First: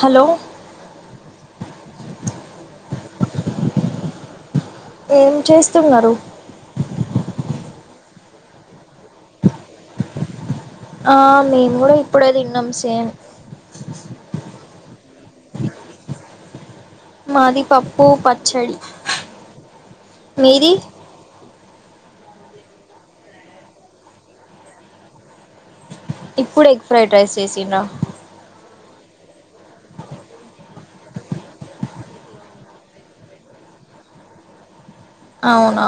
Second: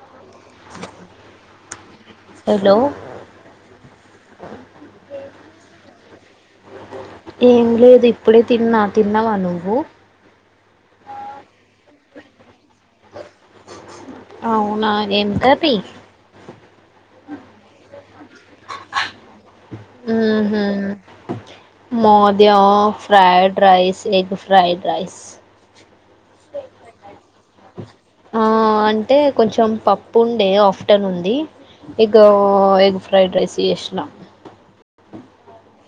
Hello hello ఏంచేస్తున్నారు ఏం లేదు ఇప్పుడే తిన్న తిన్నావా నువ్వు ఆ మేముగుడ ఇప్పుడే దిన్నం సేమ్ అవునా ఏం కర్రీ మాది పప్పు పచ్చడి ఊహు మీది మాద్యా fried rice egg fried rice ఇప్పుడ్ ఎగ్ ఫ్రైడ్ రైస్ చేసిర్రా ఆ అంటే కొంచెం పప్పుండే ఆఫ్టనున్దీ ఎగో ఎగ్ ఫ్రైడ్ రైస్ చేష్న అవునా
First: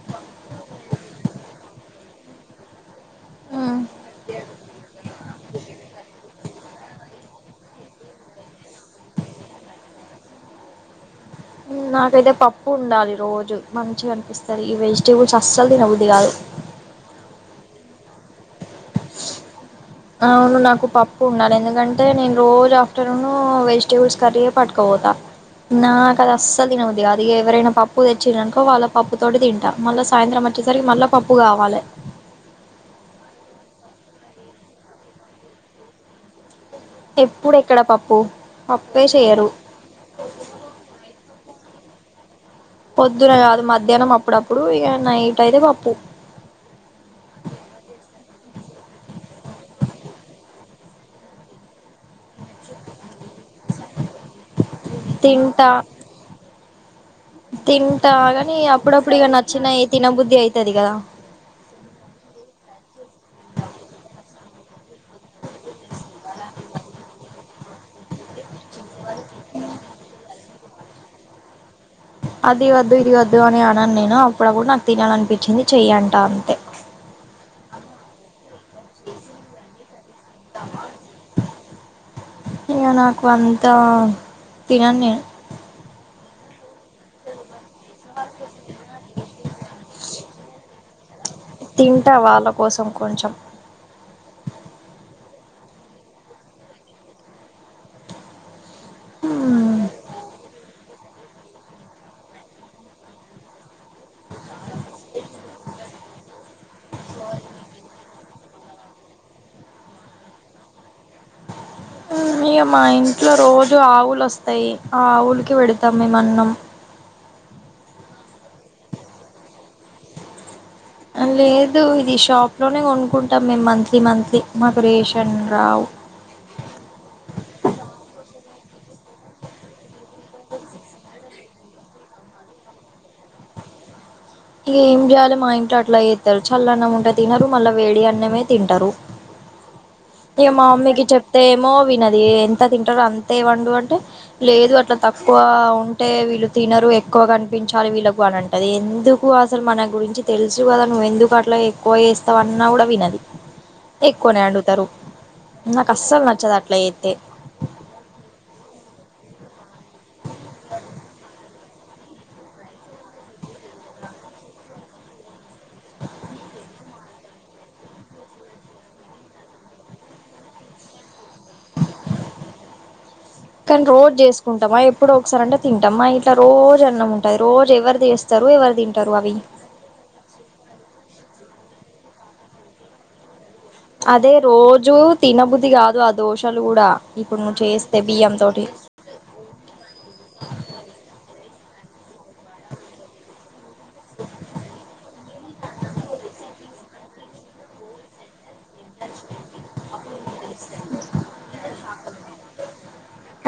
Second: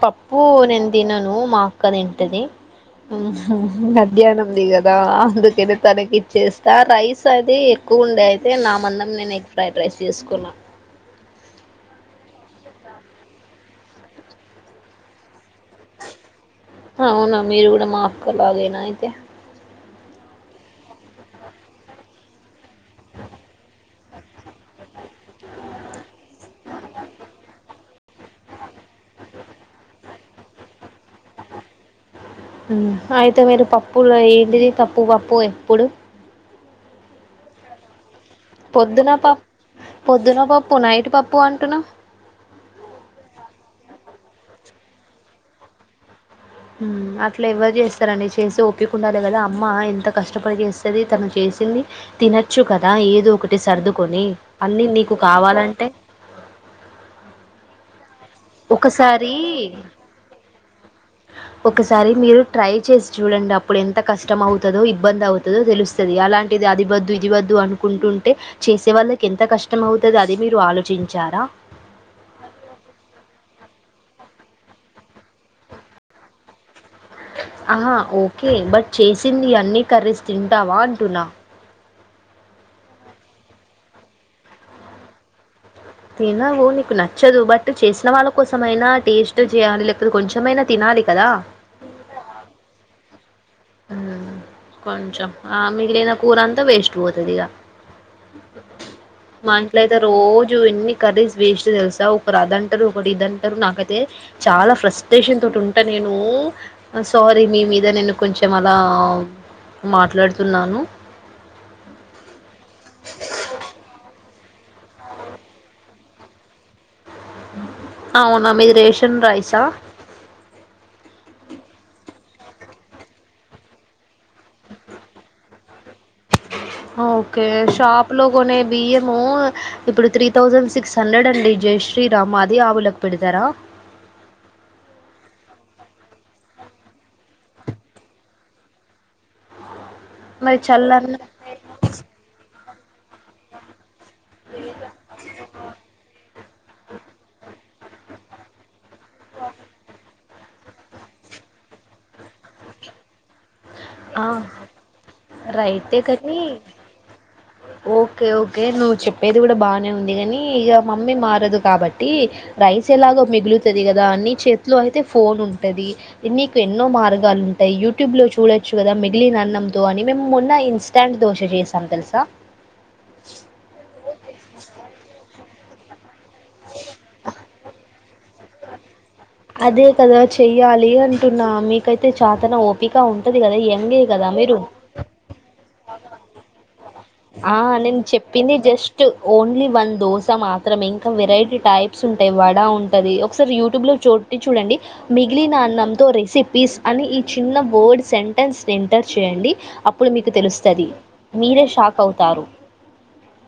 పప్పూ నేన్ తినను మా అక్క తింటది ఉ హు ఉమ్ మధ్యాహ్నంది గదా అందుకని తనకి ఇచ్చేస్తా రైస్ అది ఎక్కువ ఉండే అయితే నా మందం నేను ఎగ్ ఫ్రైడ్ రైస్ చేసుకున్న నాకైతే పప్పు ఉండాలి రోజు మంచిగా అనిపిస్తది ఈ వెజిటేబుల్స్ అస్సలు తినబద్ది కాదు అవునా మీరు కూడా మాఅక్క లాగేనా అయితే అవును నాకు పప్పు ఉండాలి ఎందుకంటే నేను రోజు ఆఫ్టర్నూన్ వెజిటేబుల్స్ కర్రీఎ పట్టుకపోత నాక అది అస్సలు తిన బుద్ధి గాదు ఇగ ఎవరైనా పప్పు తెచ్చిరనుకో వాళ్ళ పప్పు తోటి తింట మళ్ళ సాయంత్రం వచ్చేసరికి మళ్ళ పప్పు కావాలె అయితే మీరు పప్పులు ఏంటిది పప్పు పప్పు ఎప్పుడు ఎప్పుడు ఎక్కడ పప్పు పప్పే పొద్దున ప చేయరు పొద్దున పప్పు నైట్ పప్పు అంటున్నా పొద్దున గాదు మధ్యాహ్నం అప్పుడప్పుడు ఇగ నైట్ అయితే పప్పు హ్మ్ అట్ల ఎవరు చేస్తరండి చేసే ఓపికుండాలే గదా అమ్మ ఎంత కష్టపడి చేస్తది తను చేసింది తినొచ్చు కదా ఏదో ఒకటి సర్దుకొని అన్ని నీకు కావాలంటే తింటగని అప్పుడప్పుడు ఇగ ఒకసారి నచ్చినయి తినబుద్ధి అయితది గదా ఒకసారి మీరు ట్రై చేసి చూడండి అప్పుడు ఎంత కష్టం అవుతదో ఇబ్బంది అవుతుదో తెలుస్తు తది అలాంటిది అది వద్దు ఇది వద్దు అనుకుంటుంటే చేసే వాళ్ళకి ఎంత కష్టమవుతది అది మీరు ఆలోచించారా అది వద్దు ఇది వద్దు అని అనను నేను అప్పుడప్పుడు నాకు తినాలనిపించింది చెయ్యంట అంతే ఆహా ఓకే బట్ చేసింది అన్నీ కర్రీస్ తింటావా అంటున్నా ఇగ నాకు అంత తినన్ నేను తినవు నీకు నచ్చదు బట్ చేసిన వాళ్ళ కోసమైనా టేస్ట్ చేయాలి లేకపోతే కొంచెమైనా తినాలి కదా తింటా వాళ్ళ కోసం కొంచెం హ్మ్ కొంచెం ఆ మిగిలిన కూర అంతా వేస్ట్ పోతది ఇగ మా ఇంట్లో అయితే రోజు ఎన్ని కర్రీస్ వేస్ట్ తెలుసా ఒకరు అదంటరు ఒకరు ఇదంటరు నాకైతే చాలా ఫ్రస్టేషన్ తోటి ఉంటా నేను సారీ మీ మీద నేను కొంచెం అలా మాట్లాడుతున్నాను హ్మ్ ఇగ మా ఇంట్లో రోజు ఆవులు ఒస్తాయి ఆ ఆవులకి పెడతాం మేము అన్నం అవునా మీది రేషన్ రైసా లేదు ఇది షాప్ లోనే కొనుక్కుంటాం మేము మంత్లీ మంత్లీ మాకు రేషన్ రావు ఓకే షాప్ లో కొనే బియ్యము ఇప్పుడు త్రీ థౌసండ్ సిక్స్ హండ్రెడ్ అండి జయశ్రీరామ్ అదే ఆవులకు పెడతారా ఇ ఏం చేయాలి మా ఇంట్లో అట్లా చేత్తరు చల్ల అన్నం ఉంటే తినరు మళ్ళా వేడి అన్నమే తింటారు ఇగ మరి మా మమ్మీకి చల్లన్న చెప్తే ఏమో వినదు ఎంత తింటారు అంతే వండు అంటే లేదు అట్లా తక్కువ ఉంటే వీళ్ళు తినరు ఎక్కువ కనిపించాలి వీళ్ళకు అని అంటది ఏంది ఎందుకు అసలు మన గురించి తెలుసు కదా నువ్వు ఎందుకు అట్లా ఎక్కువ చేస్తవన్నా కూడా వినదు ఆ, ఎక్కువనే అడుగుతారు నాకు రైటే అస్సలు కానీ నచ్చదు అట్లా చేత్తే ఓకే ఓకే నువ్వు చెప్పేది కూడా బానే ఉంది కానీ ఇక మమ్మీ మారదు కాబట్టి రైస్ ఎలాగో మిగులుతుంది కదా అన్ని చేతిలో అయితే ఫోన్ ఉంటది నీకు ఎన్నో మార్గాలు ఉంటాయి యూట్యూబ్ లో చూ చూడొచ్చు కదా మిగిలినన్నంతో అని మేము మొన్న ఇన్స్టాంట్ దోశ చేసాం తెలుసా కానీ రోజు చేసుకుంటామా ఎప్పుడో ఒకసార అంటే తింటాం మా ఇంట్లా రోజు అన్నం ఉంటది రోజు ఎవరు చేస్తారు ఎవరు తింటారు అవి అదే కదా చెయ్యాలి అంటున్నా మీకైతే చాతన ఓపిక ఉంటంది కదా ఎ అదే రోజూ తినబుద్ధి కాదు ఆ దోషలు కూడా ఇప్పుడు ఆ నువ్వు చేస్తే నేను బియ్యం చెప్పింది తోటి జస్ట్ ఓన్లీ వన్ దోస మాత్రమే ఇంకా వెరైటీ టైప్స్ ఉంటాయి వడా ఉంటుంది ఒకసారి యూట్యూబ్ లో చూ ట్టి చూడండి మిగిలినన్నంతో రెసిపీస్ అని ఈ చిన్న వడ్ స న్స్ని ఎంటర్ చేయండి అప్పుడు మీకు తెలుస్తుంది మీరే షాక్ అవుతారు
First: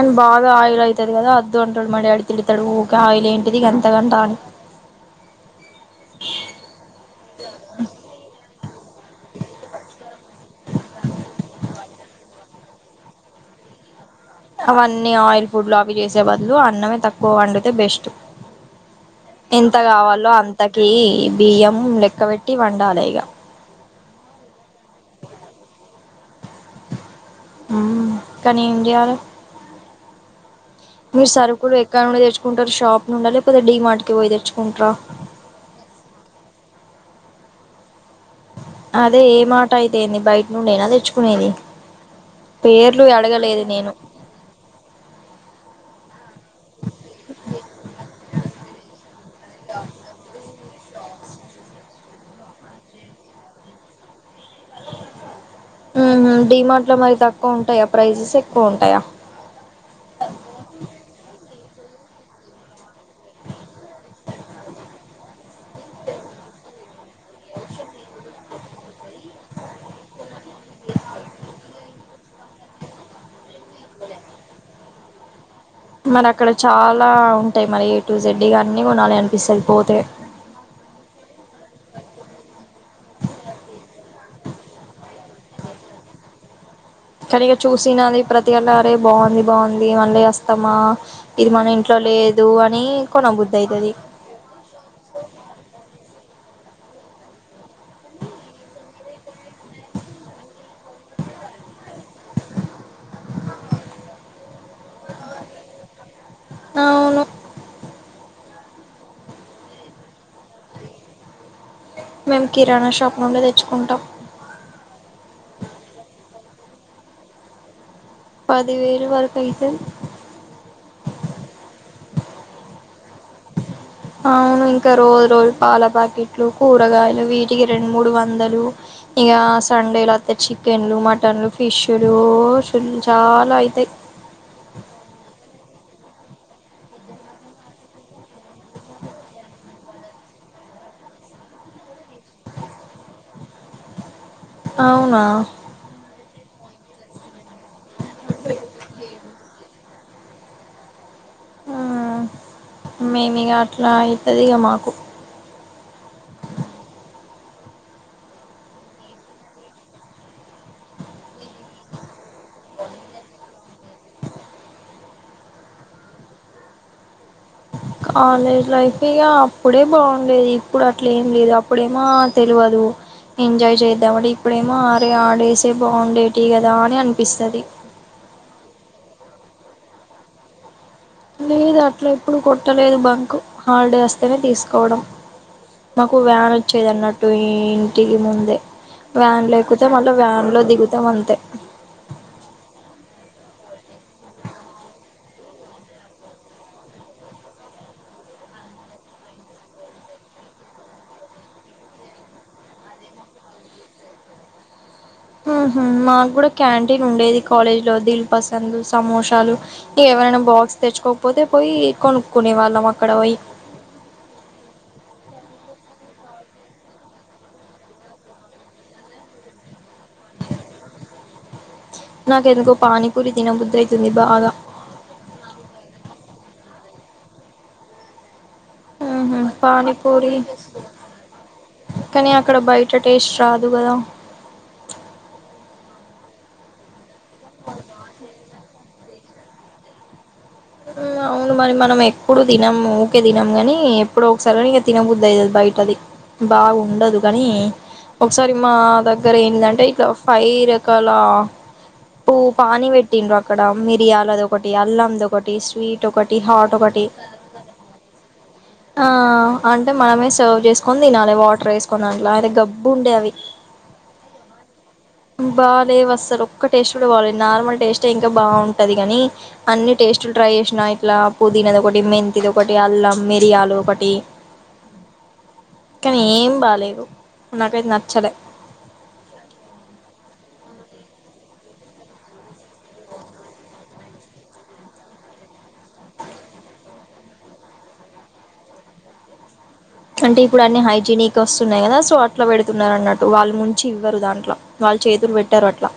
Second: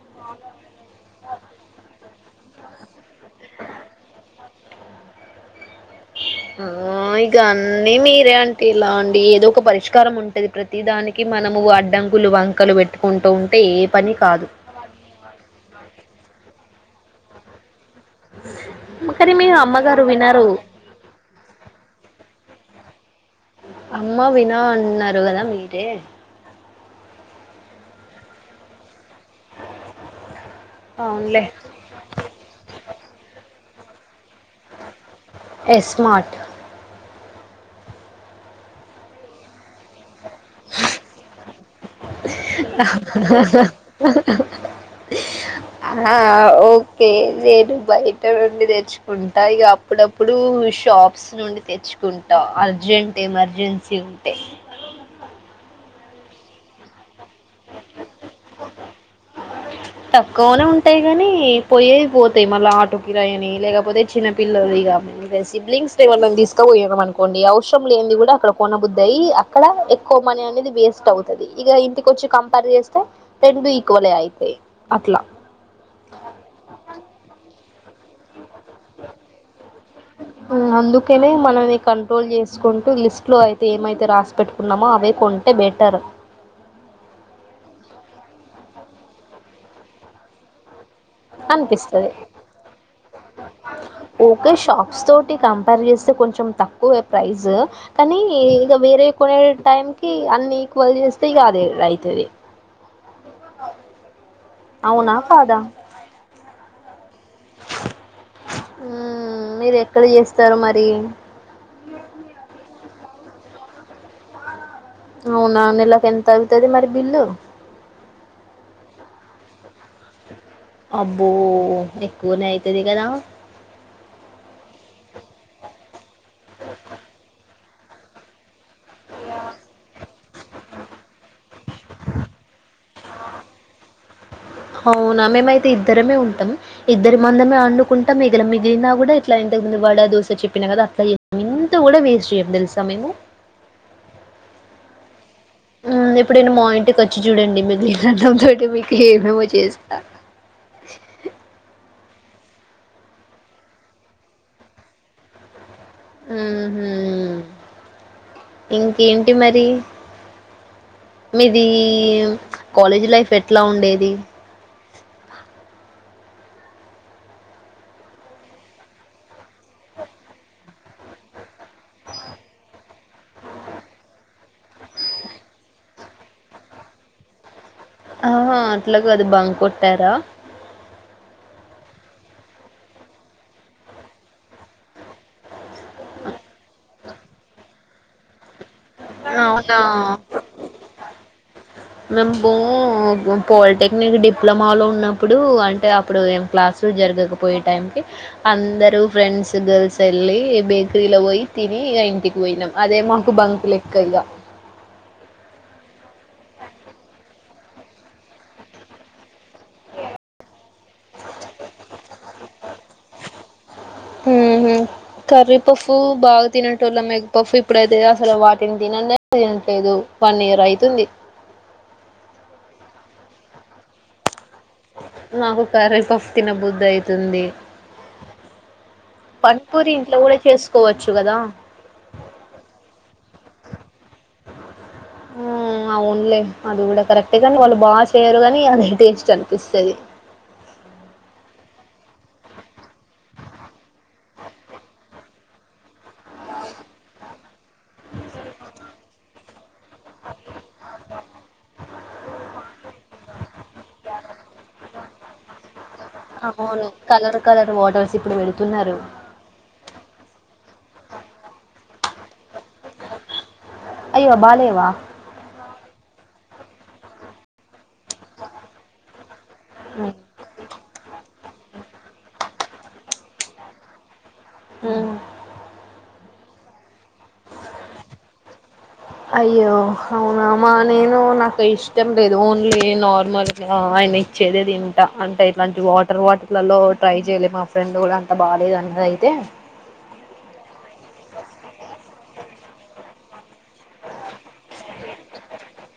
అని బాగా ఆయిల్ అవుతది కదా అద్దు అంటాడు మ డాడీ తిడతాడు ఊకె ఆయిల్ ఏంటిది గంతా గంతా అని ఆ ఇగ అన్నీ మీరే అంటే ఇలా అండి ఏదో ఒక పరిష్కారం ఉంట ప్రతి దానికి మనము అడ్డంకులు వంకలు పెట్టుకుంటూ ఉంటే ఏ పని కాదు అవన్నీ ఆయిల్ ఫుడ్లు అవి చేసే బదులు అన్నమే తక్కువ వండితే బెస్ట్ కానీ మీ ఎంత అమ్మగారు కావాలో వినరు అంతకి బియ్యం లెక్క పెట్టి వండాలి ఇక అమ్మా వినా అన్నారు కదా మీరే కానీ ఏం జేయలే మీరు అవునులే సరుకులు ఎక్కడ నుండి తెచ్చుకుంటారు షాప్ నుం లేకపోతే డి మార్ట్ కి పోయి తెచ్చుకుంటారా ఎస్మార్ట్ అదే ఏ మార్ట్ అయితేంది బయట ను నేనా తెచ్చుకునేది పేర్లు అడగలేదు నేను ఆ ఓకే లేను బయట నుండి తెచ్చ ఉంటాయి ఇక అప్పుడప్పుడు షాప్స్ నుండి తెచ్చుకుంటాం అర్జెంట్ ఎమర్జెన్సీ ఉంటే అది డిమార్ట్ లో మరి తక్కువ ఉంటాయా ప్రైజెస్ ఎక్కువ ఉంటాయా తక్కువనే ఉంటాయి కాగాని పోయేవి పోతాయి మళ్ళా ఆటో కిరాయని లేకపోతే చిన్న పిల్లలు ఇగా సిబ్లింగ్స్ ని మనం తీసుకపోయాం అనుకోండి అవసరం లే ఏది కూడా అక్కడ కొనబుద్ద్దయి అక్కడ మని అనేది వేస్ట్ అవుతుది ఇక ఇంటిక వచ్చి కంపేర్ చేస్తే రెండు ఈక్వల్ అవుతాయి అట్లా మరి అక్కడ చాలా ఉంటాయి మరి ఏ టు జెడ్డగా అన్ని కొనాలి అనిపిస్త పోతే అందుకేనే మనని కంట్రోల్ చేసుకుంటూ లిస్ట్ లో అయితే ఏమైతే రాసి పెెట్టుకు కున్నామో అవే కొంటే బెటర్ కనీక చూసినది ప్రతి అళ్లరే బాగుంది బాగుంది మళ్ళీ వస్తామా ఇది మన ఇంట్లో అనిపిస్తది లేదు అని కొనబుద్దు అయితది ఓకే షాప్స్ తోటి కంపేర్ చేస్తే కొంచెం తక్కువ ప్రైస్ కానీ ఇక వేరే కొనే టైం కి అన్ని ఈకువల్ చేస్తే ఇగా అదే రైతది [inaudible] అవునా కాదా అవును ఉమ్మ్ మీరు ఎక్కడ చేస్తారు మరి మేము కిరాణా షాప్ లోనే తెచ్చుకుంటాం అవునా నెలకి ఎంత అవుతుది మరి బిల్లు పదివేలు వరకు అతయితయ్ అబ్బో ఎక్కువనే అయితది కదా అవును ఇంకా రోజు రోజు పాల ప్యాకెట్లు కూరగాయలు వీటికి రెండు మూడు వందలు ఇక సండేలు అస్తే చికెన్లు మటన్లు ఫిష్లు చాలా అయితయి అవునా మేమయితే ఇద్దరమే ఉంటాం ఇద్దరు మందమే అండుకుంటా మిగిలి మిగిలిన కూడా ఇట్లా ఇంతకుందు వడ దోశ చెప్పినా కదా అట్లా ఇంత కూడా వేస్ట్ చేయమ్ తెలుస మేము అవునా ఊ ఎప్పుడన్నా మా ఇంటికి వచ్చి చూడండి మీ దన తో మీకు ఏమేమో చేస్తా ఆ మేము ఇగ అట్లా అయితది ఇక మాకు ఊహు ఇంకేంటి మరి మీది కాలేజ్ లైఫ్ ఎట్లా ఉండేది కాలేజ్ లైఫ్ ఇగ అప్పుడే బాగుండేది ఇప్పుడు అట్ల ఏం లేదు ఇప్పుడేమో తెల్వదు ఎంజాయ్ చేద్దాం అంటే ఇప్పుడేమో ఆరే ఆడేసే బాగుండేటి కదా అని అనిపిస్తది ఆహా అట్లా గాదు బంక్ కొట్టారా లేదు అట్లా ఎప్పుడు కొట్టలేదు బంక్ హాలిడే వస్తేనే తీసుకోవడం మాకు వ్యాన్ వచ్చేది అన్నట్టు ఈ ఇంటికి ముందు వ్యాన్ లో అవునా! ఎక్కుతే మళ్ళా వ్యాన్ లో దిగుతాం అంతే మేము బో పాలిటెక్నిక్ డిప్లొమాలో ఉన్నప్పుడు అంటే అప్పుడు ఏం క్లాస్ ఉ జరగకపోయే టైం కి అందరు ఫ్రెండ్స్ గర్ల్స్ వెళ్ళి బేకరీలో పోయి తిని ఇంటికి పోయినమ్ అదే మాకు బంకులెక్క ఇగ ఊహు మాకు కూడా క్యాంటీన్ ఉండేది కాలేజ్ లో దిల్ పసంద సమోసాలు ఇక ఎవరైనా బాక్స్ తెచ్చుకోకపోతే పోయి కొనుక్కునే వాళ్ళం అక్కడ పోయి ఊహు కర్రీ పఫ్ బాగా తినటోల్లం ఎగ్ పఫ్ ఇప్పుడైతే అసలు వాటిని ట్లేదు వన్ ఇయర్ అవుతుంది నాక ఎందుకో పానీపూరి తినబుద్ధి అవుతుంది బాగా నాకు కరీపఫ్ తినబుద్ధి అయితుంది పనిపూరి ఇంట్లో పానీపూరి కూడా చేసుకోవచ్చు కదా కానీ అక్కడ బయట టేస్ట్ రాదు కదా ఊ ఆ అవున్లే అది కూడా కరెక్టే కానీ వాళ్ళు బాగా చేయరు కానీ అదే టేస్ట్ అనిపిస్తుంది ఉ అవు అవును మరి మనం ఎప్పుడూ తినమ్ ఊకే తినమ్ కానీ ఎప్పుడో ఒకసారి తినబుద్ధి అవుతది బయటది బాగుండదు కానీ ఒకసారి మా దగ్గర ఎందంటే పైరెకల పూ పానీ పెట్టిండ్రు అక్కడ మిరియాలదొకటి అల్లమ్ దొకటి స్వీట్ స్వీట్ ఒకటి హార్ట్ అవును ఒకటి కలర్ కలర్ వాటర్స్ ఇప్పుడు పెడుతున్నారు ఆ అంటే మనమే సర్వ్ చేసుకొని తినాలి వాటర్ వేసుకని దాంట్లో అయిన గబ్బు ఉండే అవి అయ్యో బాలేవ బాలేవు అస్సలు ఒక్క టేస్ట్ కూడా బాలేవు నార్మల్ టేస్ట్ ఇంకా బాగుంటది కాని అన్ని టేస్ట్లు ట్రై చేసినా ఇట్ల పుదీనాదొకటి మెంతీది ఒకటి అల్లం మిరియాలు ఒకటి ఊ కానీ ఏం బాలేదు నాకైతే నచ్చలే అయ్యో అవునామ్మా నేను నాకు ఇష్టం లేదు ఓన్లీ నార్మల్ ఆ ఆయన ఇచ్చేదే తింట అంటే ఇట్లాంటి వాటర్ వాటిర్లలో ట్రై చేయ్యలే మా ఫ్రెండ్ కూడా అంతా బాలేదు అన్నది అయితే అంటే ఇప్పుడు అన్ని హైజీనిక్ వస్తున్నాయి కదా సో అట్లా పెడుతున్నారు అన్నట్టు వాళ్ళు ముంచి ఇవ్వరు దాంట్లో వాళ్ళు చేతులు పెట్టారు అట్లా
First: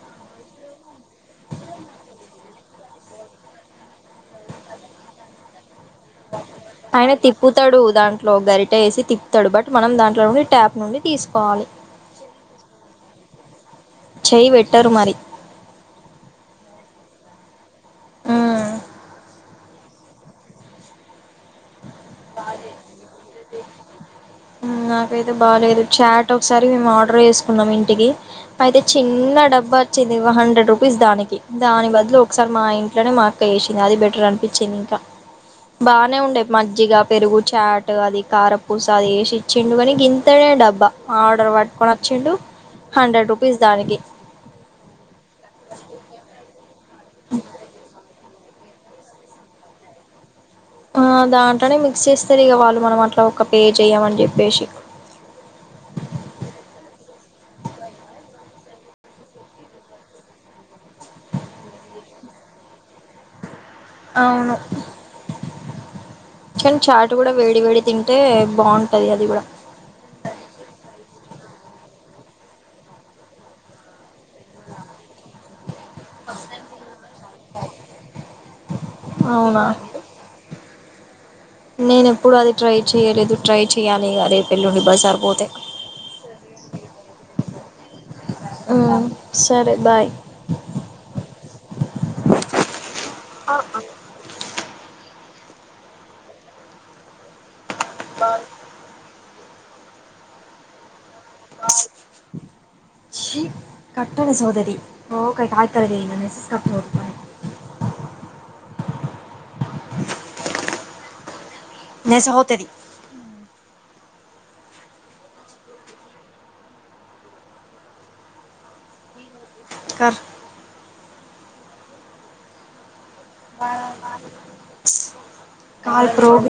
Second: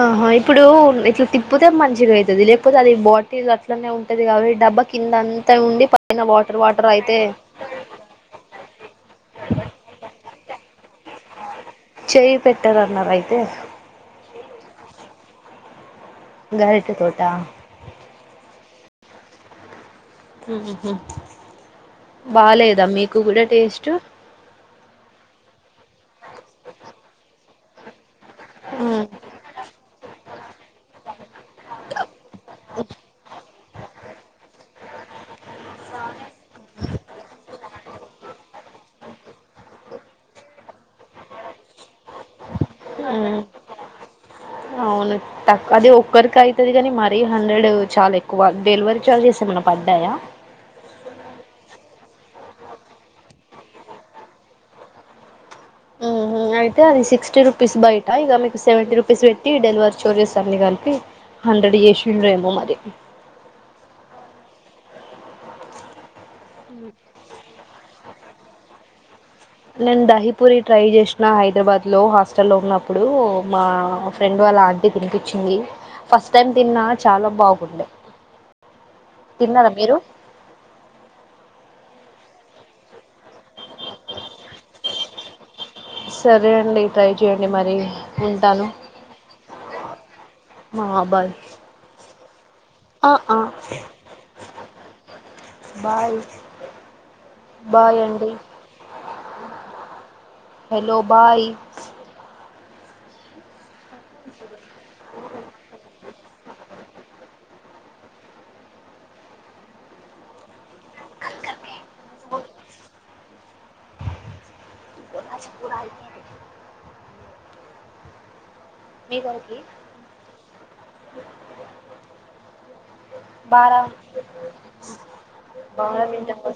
ఆహ ఇప్పుడు ఇట్లా తిప్పతే మంచిగా అవుతుంది లేకపోతే అది బాటిలు అట్లనే ఉన్ తది కాదూ డబ్బ కింద అంతా ఉండి పైన వాటర్ వాటర్ అయన అయితే తిప్పు తడు దాంట్లో గరిట ఏసి తిప్తడు బట్ మనం దాంట్లో నుండి ట్యాప్ నుండి తీసుకోవాలి. చేయి పెట్టరన్నరు అయితే చేయి పెట్టరు మరి గరిటె తోటా ఉమ్ ఉహు బాలేదా మీకు గుడ టేస్టు ఉమ్ నాకైతే బాలేదు, చాట్ ఒకసారి మేము ఆర్డర్ చేసుకున్నం ఇంటికి అయితే చిన్న డబ్బా అచ్చింది హండ్రెడ్ రూపీస్ దానికి, దానికి బదులు ఒకసారి మా ఇంట్లనే మాక్క చేసి ఇగ అది బెటర్ అనిపించింది ఇంకా, బానే ఉండే మజ్జిగా చాటు అది కారపూస అది ఏశిచ్చిండు కనీ గంతనే డబ్బా ఆర్డర్ పట్టుకొని వచ్చిండు హండ్రెడ్ రూపీస్ దానికి అవును తక్కు అది ఒక్కరికి ఐతది గని మరీ హండ్రెడ్ చాలా ఎక్ కువ డెలివరీ ఛార్జెస్ ఏమైన్న పడ్డాయా? ఆ దాంట్లోనే మిక్స్ చేస్తరు ఇగ వాళ్ళు మనం అట్ల ఒక పే చెయమని చెప్పేసి. ఇగ అయితే అది సిక్స్టీ రూపీస్ బయట, ఇగ మీకు సెవెంటీ రూపీస్ పెట్టి డెలివరీ చోర్జెస్ అన్ని కలిపి హండ్రెడ్ చేశిరేమో మరి అవును కనీ చాటు గుడ వేడి వేడి తింటే బాగుంటది అది గుడ నేను దహీపూరి ట్రై చేసిన హైదరాబాద్ లో హాస్టల్ల్లో ఉన్నప్పుడు మా ఫ్రెండ్ వాళ్ళ ఆంటీ తినిపిచ్చింది ఫస్ట్ టైం తిన్నా చాలా బాగుండే, అవునా తిన్నరా మీరు? నేను ఎప్పుడు అది ట్రై చెయలేదు ట్రై చెయాలిగ రేపు ఎల్లుండి బజార్ పోతే సరే అండి ట్రై చేయండి మరి ఉంటాను. సరే బాయ్ మా బాయ్ ఆ ఆ బాయ్ బాయండి హలో బాయ్ చీ కట్టస్ నేసేహూత్ ఎత్తి ఓ కాయి కాయ్ కరతే ఇనో నెసేస్ మెసేజ్ కట్ హూత్ పన్య నేసే హూత్ తేత్తి పయి మీ కొరుకి కర్ బారా పంధ్రా మింట హో